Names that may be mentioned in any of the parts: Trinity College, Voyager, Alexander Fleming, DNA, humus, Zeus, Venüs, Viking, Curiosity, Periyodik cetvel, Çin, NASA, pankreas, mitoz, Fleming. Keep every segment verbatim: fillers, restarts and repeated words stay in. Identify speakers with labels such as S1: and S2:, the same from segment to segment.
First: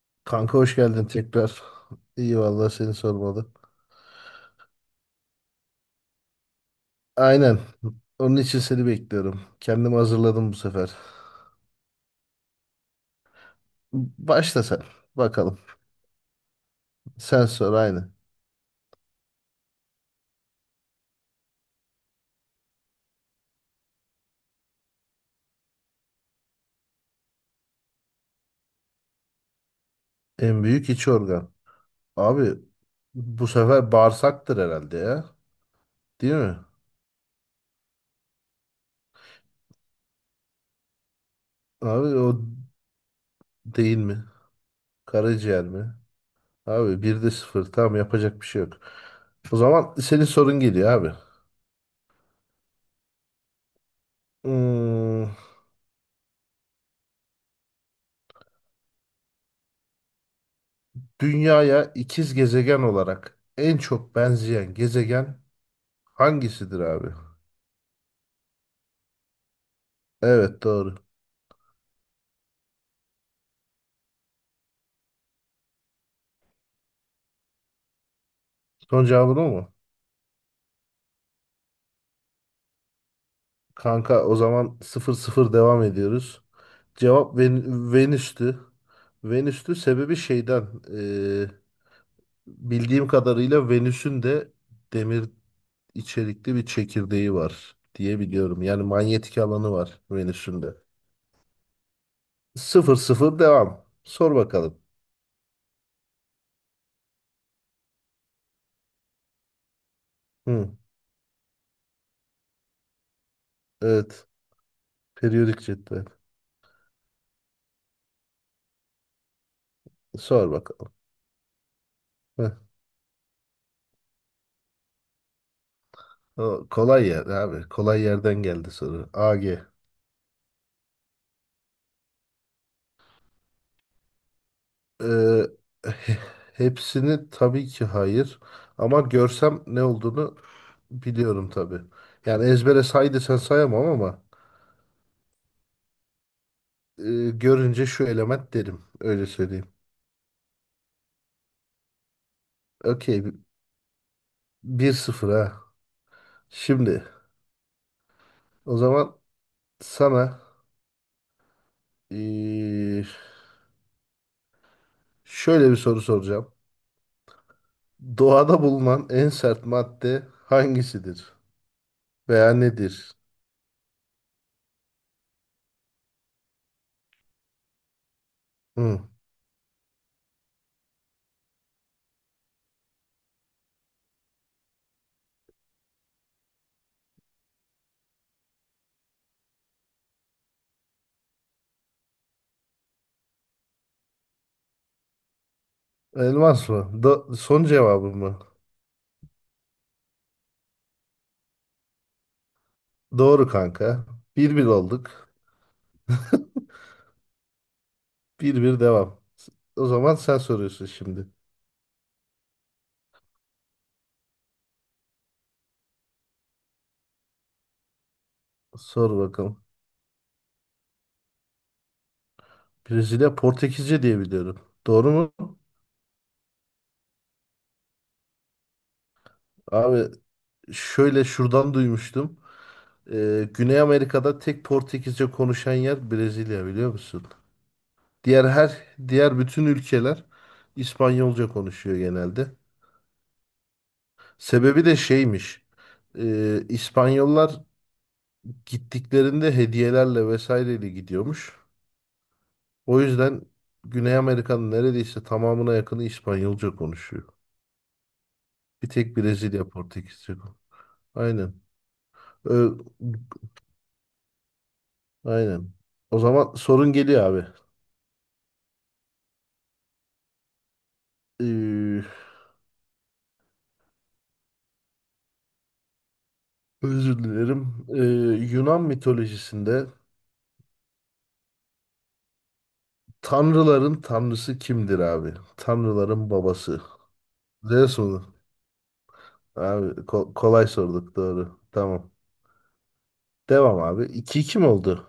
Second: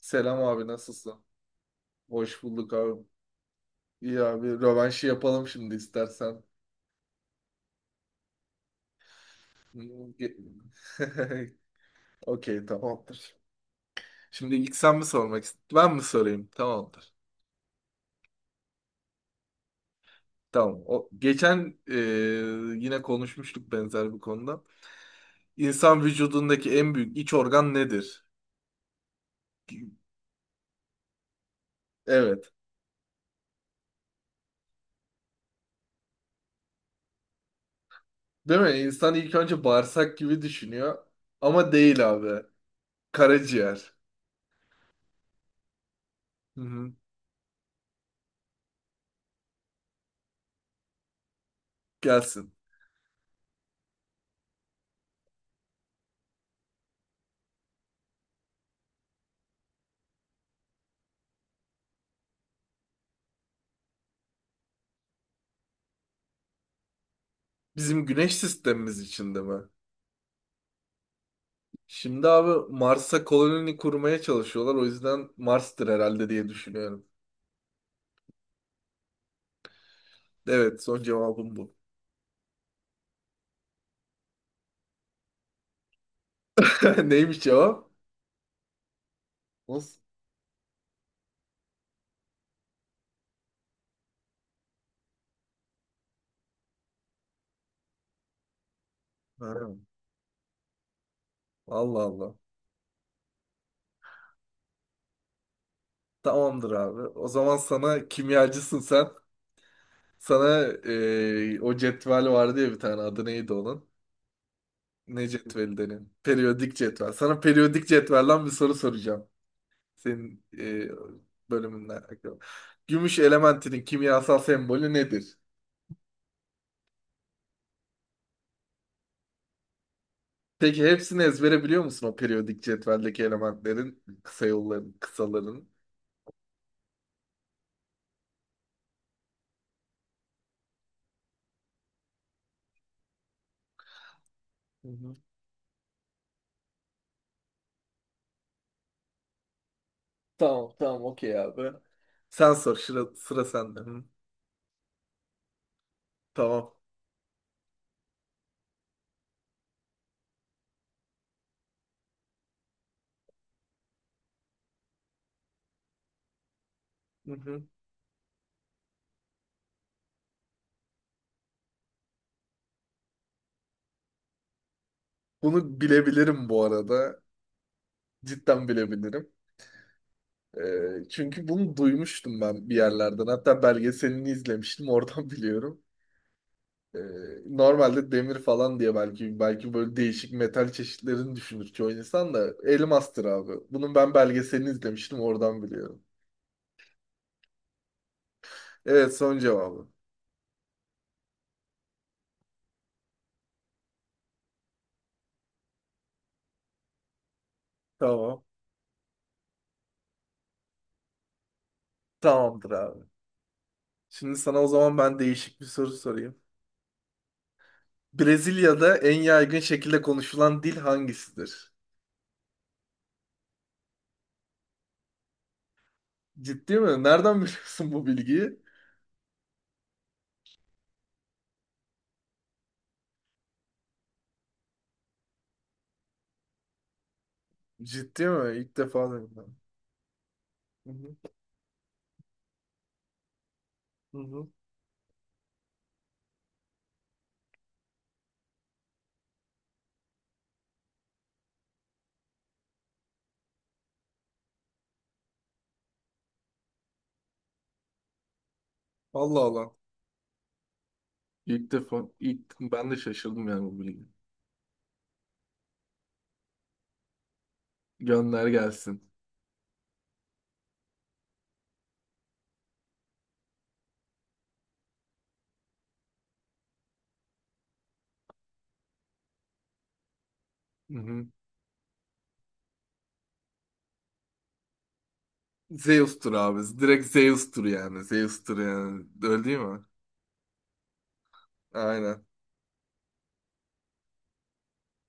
S1: Selam
S2: Kanka
S1: abi,
S2: hoş geldin
S1: nasılsın?
S2: tekrar. İyi
S1: Hoş
S2: valla
S1: bulduk
S2: seni
S1: abi.
S2: sormalı.
S1: İyi abi, rövanşı yapalım şimdi istersen.
S2: Aynen. Onun için seni bekliyorum. Kendimi
S1: Hmm, ge-
S2: hazırladım bu sefer.
S1: Okey, tamamdır. Şimdi
S2: Başla
S1: ilk
S2: sen.
S1: sen mi sormak
S2: Bakalım.
S1: istiyorsun? Ben mi sorayım? Tamamdır.
S2: Sen sor aynı.
S1: Tamam. O, geçen e, yine konuşmuştuk benzer bir konuda. İnsan vücudundaki en büyük iç organ nedir?
S2: En büyük iç organ.
S1: Evet.
S2: Abi bu sefer bağırsaktır herhalde ya. Değil mi?
S1: Değil mi? İnsan ilk önce bağırsak gibi düşünüyor. Ama
S2: Abi
S1: değil
S2: o
S1: abi. Karaciğer.
S2: değil mi? Karaciğer mi?
S1: Hı hı.
S2: Abi bir de sıfır. Tamam yapacak bir şey yok. O zaman senin sorun geliyor abi.
S1: Gelsin.
S2: Hmm, Dünyaya ikiz gezegen olarak en çok benzeyen gezegen Hangisidir abi?
S1: Bizim güneş sistemimiz içinde mi?
S2: Evet doğru.
S1: Şimdi abi, Mars'a koloni kurmaya çalışıyorlar. O yüzden Mars'tır herhalde diye düşünüyorum.
S2: Son cevabın o mu?
S1: Evet, son cevabım bu.
S2: Kanka o zaman sıfır sıfır devam ediyoruz. Cevap
S1: Neymiş cevap?
S2: Ven- Venüs'tü. Venüs'tü
S1: Nasıl?
S2: sebebi şeyden. Eee, bildiğim kadarıyla Venüs'ün de demir içerikli bir çekirdeği var diye biliyorum. Yani manyetik
S1: Ha,
S2: alanı var Venüs'ün de.
S1: Allah Allah.
S2: sıfır 0 devam. Sor bakalım.
S1: Tamamdır abi. O zaman sana, kimyacısın sen. Sana
S2: Hı,
S1: eee, o cetvel vardı ya, bir tane adı neydi onun?
S2: evet.
S1: Ne
S2: Periyodik
S1: cetveli
S2: cetvel.
S1: denen? Periyodik cetvel. Sana periyodik cetvelden bir soru soracağım. Senin
S2: Sor
S1: eee
S2: bakalım.
S1: bölümünden alakalı.
S2: Heh,
S1: Gümüş elementinin kimyasal sembolü nedir?
S2: o Kolay yer abi. Kolay yerden geldi soru. A G.
S1: Peki hepsini ezbere biliyor musun, o periyodik cetveldeki elementlerin, kısa yolların,
S2: Eee,
S1: kısaların?
S2: he- Hepsini tabii ki hayır. Ama görsem ne olduğunu biliyorum tabii. Yani ezbere say desen sayamam ama
S1: Hı hı.
S2: eee, görünce şu element derim. Öyle söyleyeyim.
S1: Tamam, tamam, okey abi. Sen sor, sıra,
S2: Okey.
S1: sıra sende. Hı,
S2: bir sıfır ha.
S1: tamam.
S2: Şimdi o zaman sana eee, şöyle bir soru soracağım.
S1: Hı hı.
S2: Doğada bulunan en sert madde hangisidir? Veya nedir?
S1: Bunu bilebilirim bu arada. Cidden
S2: Hı.
S1: bilebilirim. Ee, çünkü bunu duymuştum ben bir yerlerden. Hatta belgeselini izlemiştim, oradan biliyorum. Ee, Normalde demir falan diye belki belki böyle değişik metal çeşitlerini düşünür çoğu insan da, elmastır abi. Bunun ben belgeselini izlemiştim, oradan biliyorum.
S2: Elmas mı? Do- son cevabı mı?
S1: Evet, son cevabı.
S2: Doğru kanka. Bir bir olduk.
S1: Tamam.
S2: Bir bir devam. O zaman sen soruyorsun şimdi.
S1: Tamamdır abi. Şimdi sana o zaman ben değişik bir soru sorayım. Brezilya'da
S2: Sor
S1: en yaygın
S2: bakalım.
S1: şekilde konuşulan dil hangisidir?
S2: Brezilya Portekizce diye biliyorum. Doğru mu?
S1: Ciddi mi? Nereden biliyorsun bu bilgiyi?
S2: Abi şöyle şuradan duymuştum. Ee, Güney Amerika'da tek Portekizce konuşan yer Brezilya biliyor musun?
S1: Ciddi
S2: Diğer
S1: mi? İlk
S2: her
S1: defa duydum
S2: Diğer
S1: ben.
S2: bütün ülkeler
S1: Hı hı.
S2: İspanyolca konuşuyor genelde.
S1: Hı hı.
S2: Sebebi de şeymiş. Ee, İspanyollar gittiklerinde hediyelerle vesaireyle gidiyormuş. O yüzden Güney Amerika'nın neredeyse tamamına yakını İspanyolca konuşuyor. Bir tek
S1: Allah
S2: Brezilya
S1: Allah.
S2: Portekizce. kon- Aynen.
S1: İlk defa, ilk
S2: Ö-
S1: ben de şaşırdım yani bu bilgi.
S2: aynen. O zaman sorun geliyor abi.
S1: Gönder gelsin.
S2: Ee, Özür dilerim. Ee, Yunan mitolojisinde
S1: Hı hı.
S2: tanrıların tanrısı kimdir abi? Tanrıların
S1: Zeus'tur abi.
S2: babası.
S1: Direkt Zeus'tur
S2: Zeus
S1: yani.
S2: mu?
S1: Zeus'tur yani. Öyle değil mi?
S2: Abi ko- kolay sorduk doğru. Tamam.
S1: Aynen.
S2: Devam abi. iki iki mi oldu?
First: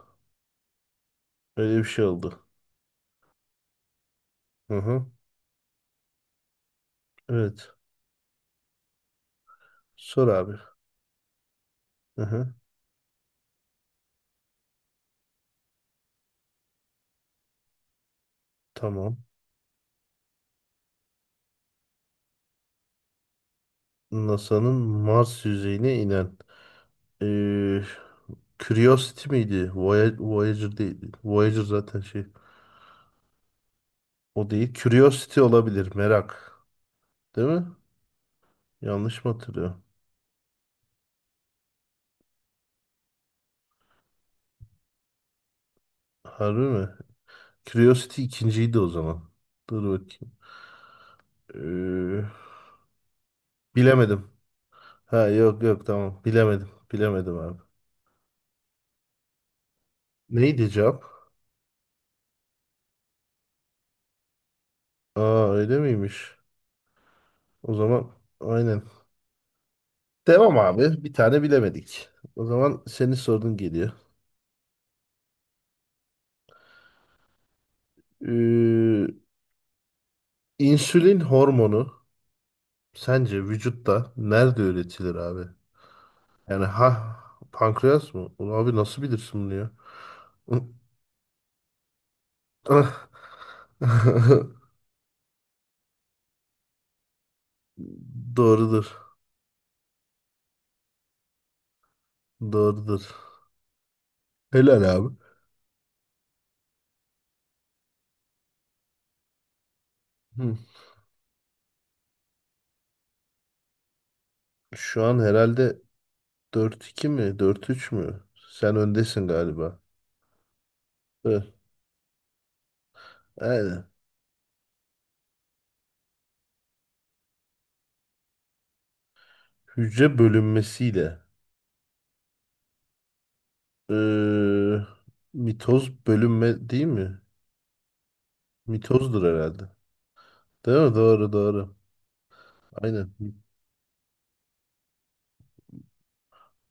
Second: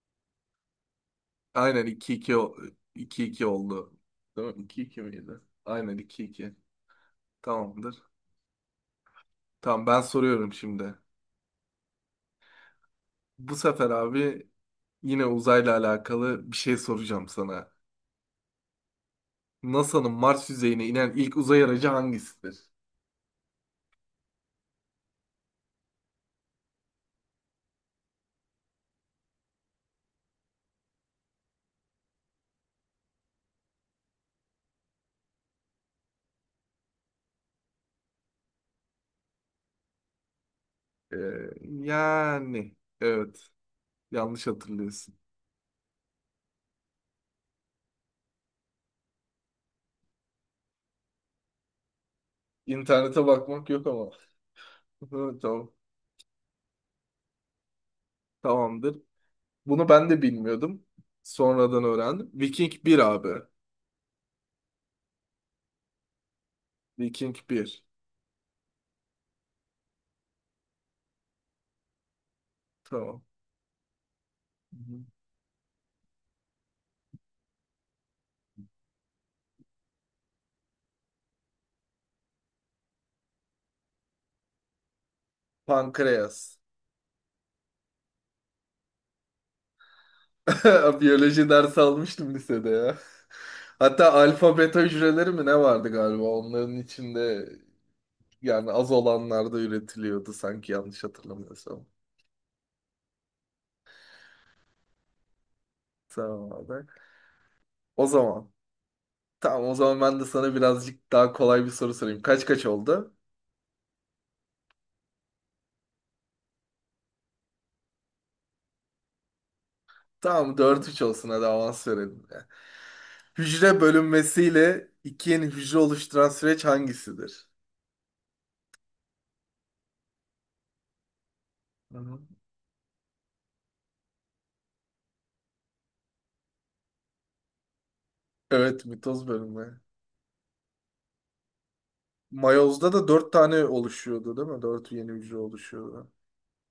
S2: Öyle bir
S1: Aynen
S2: şey
S1: iki iki
S2: oldu.
S1: o- iki 2 oldu. Değil mi?
S2: Hı
S1: İki 2
S2: hı.
S1: miydi? Aynen iki iki.
S2: Evet.
S1: Tamamdır. Tamam, ben
S2: Sor
S1: soruyorum
S2: abi.
S1: şimdi.
S2: Hı hı.
S1: Bu sefer abi, yine uzayla alakalı bir şey soracağım sana.
S2: Tamam.
S1: N A S A'nın Mars yüzeyine inen ilk uzay aracı hangisidir?
S2: NASA'nın Mars yüzeyine inen eee, Curiosity miydi? Voy- Voyager değil, Voyager zaten şey. O değil. Curiosity olabilir. Merak. Değil mi? Yanlış mı hatırlıyorum?
S1: Ee, Yani evet, yanlış hatırlıyorsun.
S2: Harbi mi? Curiosity ikinciydi o zaman. Dur bakayım. Eee,
S1: İnternete bakmak yok ama.
S2: Bilemedim. Ha,
S1: Evet,
S2: yok
S1: tamam.
S2: yok tamam. Bilemedim. Bilemedim abi.
S1: Tamamdır. Bunu ben de
S2: Neydi
S1: bilmiyordum.
S2: cevap?
S1: Sonradan öğrendim. Viking bir abi.
S2: Aa öyle miymiş?
S1: Viking
S2: O
S1: bir.
S2: zaman aynen. Devam abi. Bir tane bilemedik. O zaman senin
S1: Tamam.
S2: sorun geliyor. İnsülin hormonu sence vücutta nerede üretilir abi?
S1: Pankreas.
S2: Yani ha pankreas mı? Ulan abi nasıl bilirsin bunu ya?
S1: Biyoloji dersi almıştım lisede ya. Hatta alfa beta hücreleri mi ne vardı galiba onların içinde, yani az
S2: Doğrudur.
S1: olanlarda üretiliyordu sanki, yanlış hatırlamıyorsam.
S2: Doğrudur. Helal abi.
S1: Tamam abi. O zaman. Tamam, o zaman ben de sana
S2: Hı.
S1: birazcık daha kolay bir soru sorayım. Kaç kaç oldu?
S2: Şu an herhalde dört iki mi? dört üç mü? Sen öndesin galiba.
S1: Tamam, dört üç olsun, hadi
S2: Evet.
S1: avans verelim ya. Hücre
S2: Aynen.
S1: bölünmesiyle iki yeni hücre oluşturan süreç hangisidir?
S2: Hücre bölünmesiyle.
S1: Hı hı.
S2: Ee, Mitoz bölünme değil mi?
S1: Evet,
S2: Mitozdur
S1: mitoz
S2: herhalde.
S1: bölünme.
S2: Değil mi? Doğru doğru.
S1: Mayoz'da da
S2: Aynen.
S1: dört tane oluşuyordu değil mi? Dört yeni hücre oluşuyordu.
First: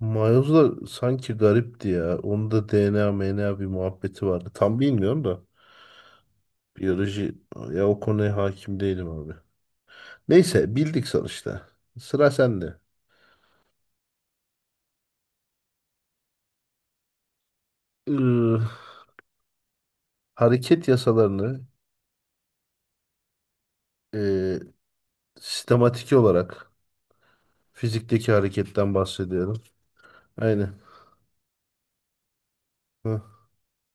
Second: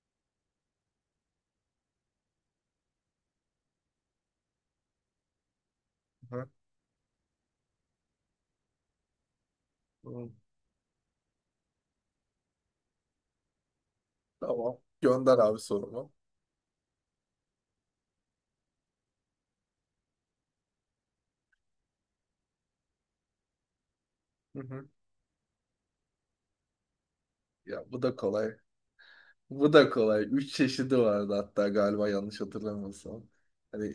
S2: Miles'la sanki garipti ya. Onun da D N A, M N A bir muhabbeti vardı. Tam bilmiyorum da.
S1: Hı
S2: Biyoloji ya o konuya hakim değilim abi.
S1: hı.
S2: Neyse bildik sonuçta. Sıra sende.
S1: Tamam. Gönder abi sorumu.
S2: Iı, Hareket yasalarını
S1: Hı
S2: eee,
S1: hı.
S2: sistematik olarak
S1: Ya bu da
S2: fizikteki
S1: kolay.
S2: hareketten bahsediyorum.
S1: Bu da kolay. Üç
S2: Aynen.
S1: çeşidi vardı hatta galiba, yanlış
S2: Hı,
S1: hatırlamıyorsam. Hani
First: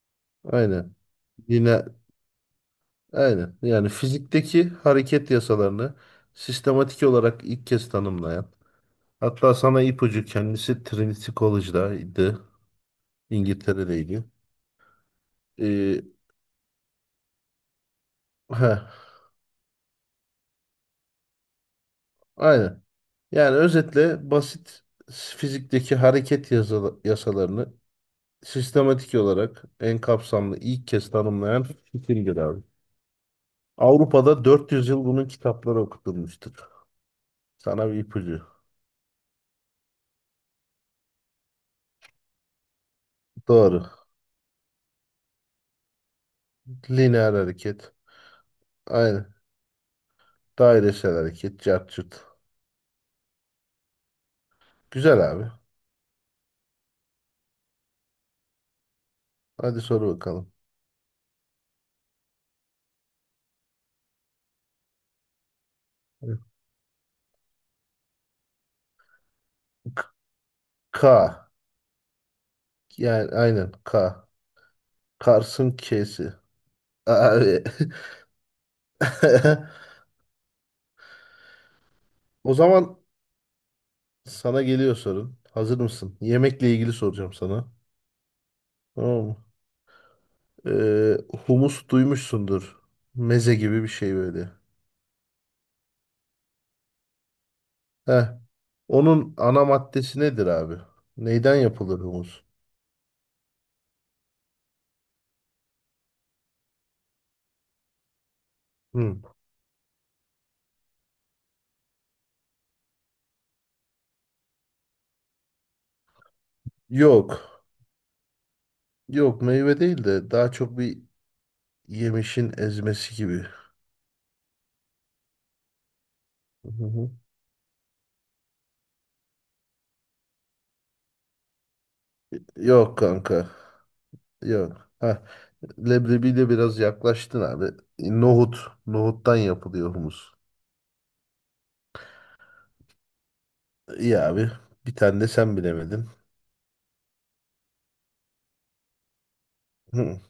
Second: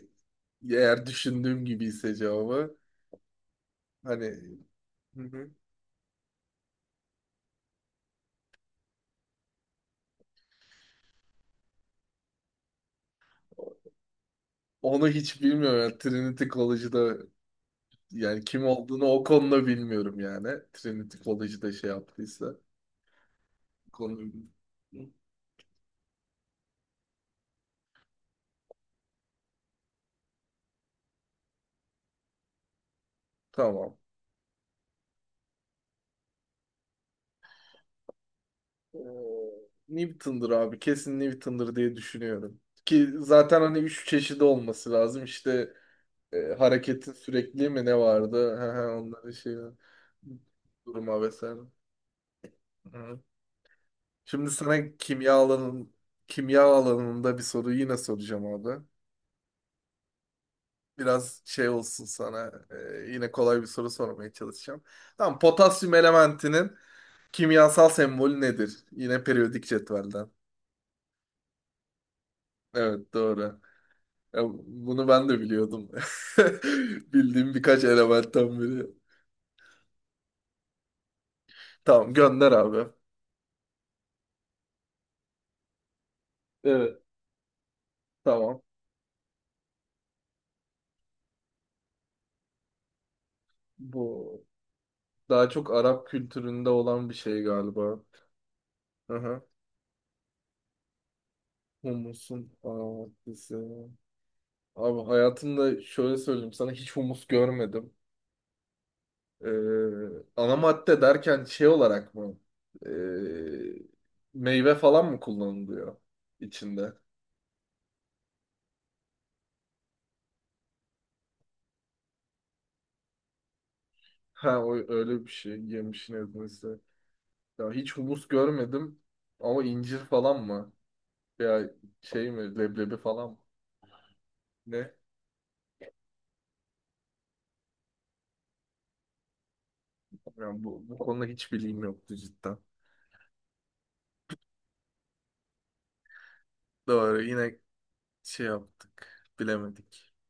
S2: aynen.
S1: eğer düşündüğüm
S2: Yine
S1: gibiyse cevabı.
S2: aynen. Yani
S1: Hani,
S2: fizikteki
S1: hı
S2: hareket
S1: hı.
S2: yasalarını sistematik olarak ilk kez tanımlayan. Hatta sana ipucu kendisi Trinity College'daydı. İngiltere'deydi.
S1: Onu hiç bilmiyorum. Yani
S2: Ee,
S1: Trinity College'da, yani kim
S2: ha,
S1: olduğunu o konuda bilmiyorum yani. Trinity College'da şey yaptıysa.
S2: aynen. Yani özetle
S1: Konu...
S2: basit fizikteki hareket yasa- yasalarını sistematik olarak en kapsamlı ilk kez tanımlayan Fikin'dir abi.
S1: Tamam.
S2: Avrupa'da dört yüz yıl bunun kitapları okutulmuştur. Sana bir ipucu.
S1: Ee, Newton'dur abi. Kesin Newton'dur diye düşünüyorum. Ki zaten hani
S2: Doğru.
S1: üç çeşidi olması lazım. İşte e, hareketin
S2: Lineer
S1: sürekliliği mi
S2: hareket.
S1: ne vardı? Hı hı, onların
S2: Aynen.
S1: şey
S2: Dairesel
S1: duruma vesaire.
S2: hareket. Cart curt.
S1: Hı. Şimdi sana
S2: Güzel
S1: kimya
S2: abi.
S1: alanın kimya alanında bir soru yine soracağım abi.
S2: Hadi soru bakalım.
S1: Biraz şey olsun sana. E, yine kolay bir soru sormaya çalışacağım. Tamam, potasyum elementinin kimyasal sembolü nedir? Yine periyodik cetvelden.
S2: K.
S1: Evet,
S2: Yani
S1: doğru.
S2: aynen K.
S1: Ya bunu ben de
S2: Kars'ın
S1: biliyordum.
S2: K'si.
S1: Bildiğim
S2: Abi.
S1: birkaç elementten biri. Tamam, gönder
S2: O
S1: abi.
S2: zaman sana geliyor sorun. Hazır mısın? Yemekle ilgili
S1: Evet.
S2: soracağım sana.
S1: Tamam.
S2: Tamam mı? Ee, Humus duymuşsundur. Meze gibi bir şey
S1: Bu
S2: böyle.
S1: daha çok Arap kültüründe olan bir şey galiba.
S2: Heh. Onun
S1: Aha.
S2: ana maddesi nedir abi? Neyden yapılır
S1: Humusun
S2: humus?
S1: aromatisi. Abi, hayatımda şöyle söyleyeyim sana, hiç humus görmedim.
S2: Hı.
S1: Ee, Ana madde derken şey olarak mı? Ee, Meyve falan mı kullanılıyor içinde?
S2: Yok. Yok meyve değil de daha çok bir yemişin ezmesi gibi.
S1: Ha o, öyle bir şey, yemişin ezmesi.
S2: Hı hı.
S1: Ya hiç humus görmedim ama incir falan mı? Ya şey mi, leblebi
S2: Yok
S1: falan mı?
S2: kanka. Yok.
S1: Ne?
S2: Heh. Leblebiyle biraz yaklaştın abi. Nohut. Nohuttan yapılıyor humus.
S1: Yani bu, bu konuda hiç bilgim yoktu cidden.
S2: İyi abi. Bir tane de sen bilemedin.
S1: Doğru, yine şey yaptık, bilemedik.
S2: Hı,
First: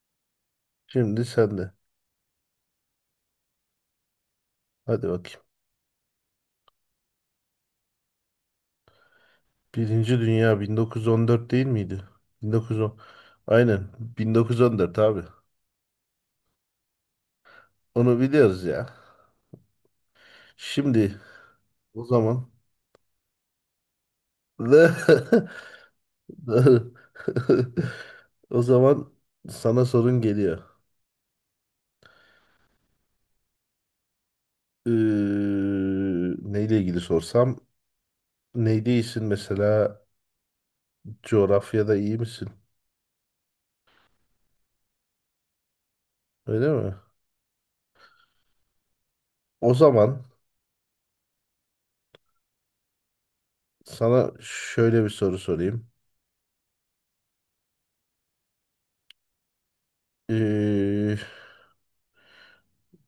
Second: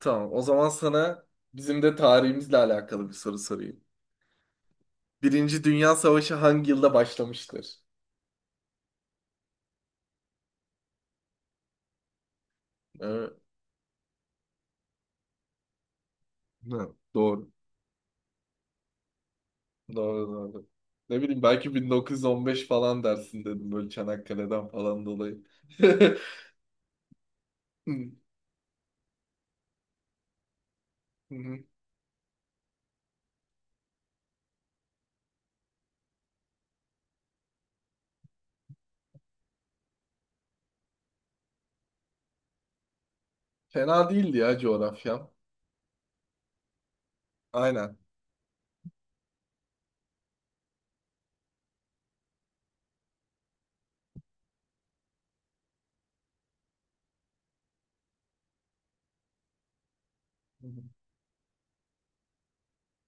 S1: Tamam, o zaman
S2: Şimdi
S1: sana
S2: sen de.
S1: bizim de tarihimizle alakalı bir soru sorayım.
S2: Hadi bakayım.
S1: Birinci Dünya Savaşı hangi yılda başlamıştır?
S2: Birinci Dünya bin dokuz yüz on dört değil miydi? bin dokuz yüz on.
S1: Evet.
S2: Aynen. bin dokuz yüz on dört abi.
S1: Hı, doğru.
S2: Onu biliyoruz ya.
S1: Doğru doğru.
S2: Şimdi
S1: Ne bileyim, belki
S2: o zaman.
S1: bin dokuz yüz on beş falan dersin dedim böyle Çanakkale'den falan dolayı.
S2: Doğru.
S1: Hı,
S2: o zaman sana sorun geliyor.
S1: hı.
S2: Ee, Neyle ilgili sorsam neyde iyisin mesela coğrafyada iyi misin?
S1: Fena değildi ya coğrafyam.
S2: Öyle mi?
S1: Aynen.
S2: O zaman sana şöyle bir soru sorayım. Ee,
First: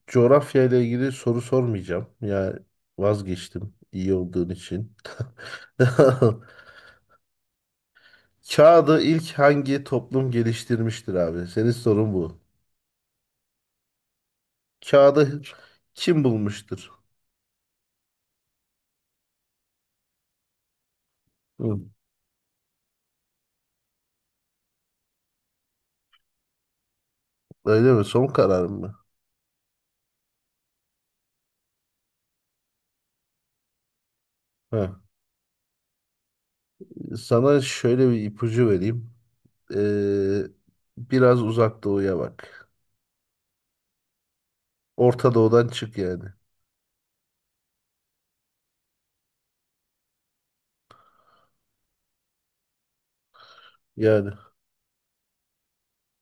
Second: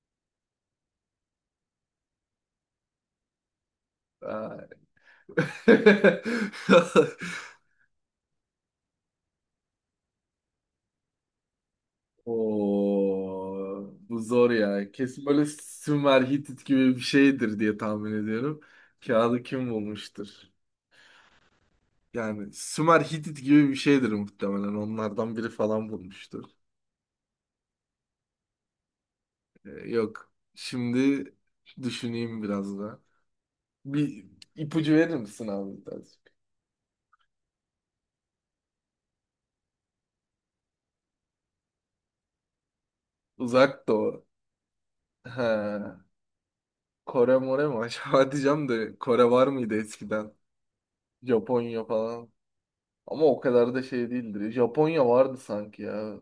S2: Coğrafya ile ilgili soru sormayacağım. yani vazgeçtim iyi olduğun
S1: Ay.
S2: için. Kağıdı ilk hangi toplum geliştirmiştir abi? Senin sorun bu.
S1: Oo, bu zor ya. Kesin
S2: Kağıdı
S1: böyle Sümer
S2: kim
S1: Hitit
S2: bulmuştur?
S1: gibi bir şeydir diye tahmin ediyorum. Kağıdı kim bulmuştur?
S2: Hı.
S1: Yani Sümer Hitit gibi bir şeydir muhtemelen. Onlardan biri falan bulmuştur.
S2: Öyle mi? Son kararım mı?
S1: Ee, Yok. Şimdi düşüneyim biraz da. Bir
S2: Heh.
S1: ipucu verir misin abi birazcık?
S2: Sana şöyle bir ipucu vereyim. Ee, Biraz uzak doğuya bak.
S1: Uzak Doğu.
S2: Orta doğudan
S1: Ha,
S2: çık yani.
S1: Kore more mu acaba diyeceğim de, Kore var mıydı eskiden? Japonya falan. Ama o kadar da şey
S2: Yani.
S1: değildir. Japonya vardı sanki ya.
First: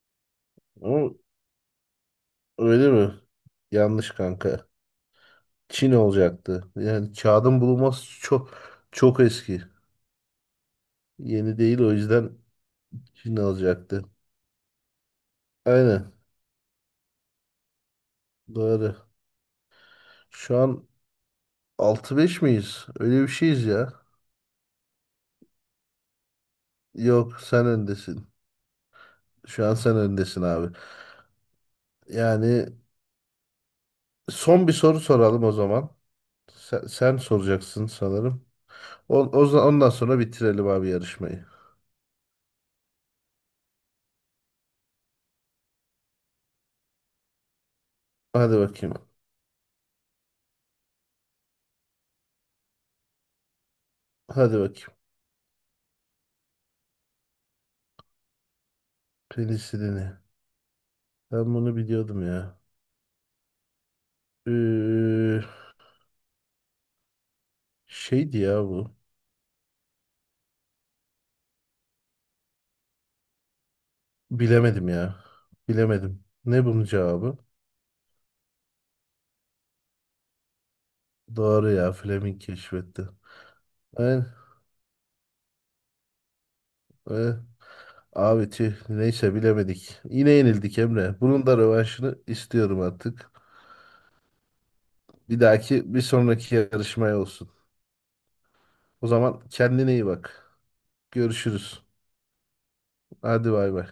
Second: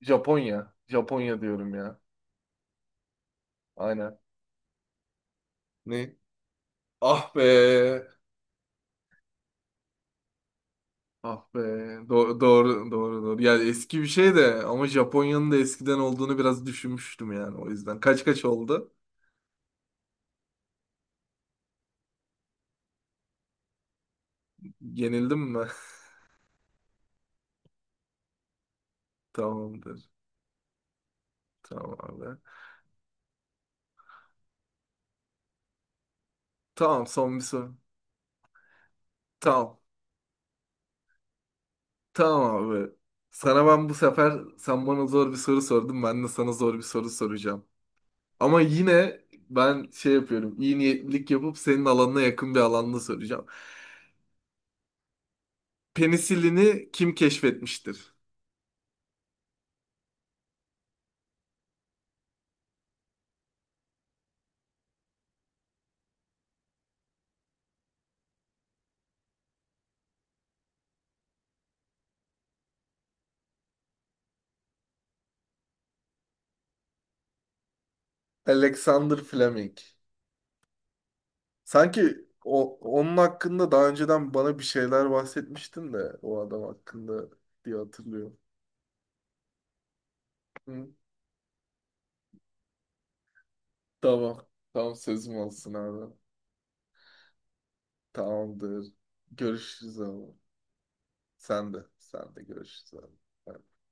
S1: Japonya.
S2: Ama
S1: Japonya diyorum ya.
S2: öyle mi? Yanlış
S1: Aynen.
S2: kanka. Çin
S1: Ne?
S2: olacaktı. Yani
S1: Ah be.
S2: kağıdın bulunması çok çok eski.
S1: Ah be.
S2: Yeni değil o yüzden
S1: Do- doğru doğru
S2: Çin
S1: doğru. Yani eski
S2: alacaktı.
S1: bir şey de, ama Japonya'nın da eskiden
S2: Aynen
S1: olduğunu biraz düşünmüştüm yani, o yüzden. Kaç kaç oldu?
S2: doğru. Şu an altı beş miyiz? Öyle bir şeyiz ya.
S1: Yenildim mi?
S2: Yok sen öndesin. Şu an sen
S1: Tamamdır.
S2: öndesin abi.
S1: Tamam abi.
S2: Yani son bir soru soralım o zaman. Sen,
S1: Tamam,
S2: sen
S1: son bir soru.
S2: soracaksın sanırım. O, o, za-
S1: Tamam.
S2: ondan sonra bitirelim abi yarışmayı.
S1: Tamam abi. Sana ben bu sefer, sen bana zor bir soru sordun, ben de sana zor bir soru soracağım.
S2: Hadi
S1: Ama
S2: bakayım.
S1: yine ben şey yapıyorum, iyi niyetlilik yapıp senin alanına yakın bir alanda soracağım.
S2: Hadi bakayım.
S1: Penisilini kim keşfetmiştir?
S2: Penisilini. Ben bunu biliyordum ya. Ee, Şeydi ya bu. Bilemedim ya. Bilemedim. Ne bunun cevabı?
S1: Alexander Fleming.
S2: Doğru ya.
S1: Sanki
S2: Fleming
S1: o,
S2: keşfetti.
S1: onun hakkında daha
S2: Aynen.
S1: önceden bana bir şeyler bahsetmiştin de, o adam hakkında
S2: aynen.
S1: diye hatırlıyorum.
S2: Abi tüh. Neyse bilemedik. Yine yenildik
S1: Hı.
S2: Emre. Bunun da rövanşını istiyorum artık.
S1: Tamam. Tamam, sözüm
S2: Bir
S1: olsun
S2: dahaki, bir
S1: abi.
S2: sonraki yarışmaya olsun.
S1: Tamamdır.
S2: O zaman kendine
S1: Görüşürüz
S2: iyi
S1: abi.
S2: bak.
S1: Sen de.
S2: Görüşürüz.
S1: Sen de görüşürüz abi.
S2: Hadi
S1: Bay bay.
S2: bay bay.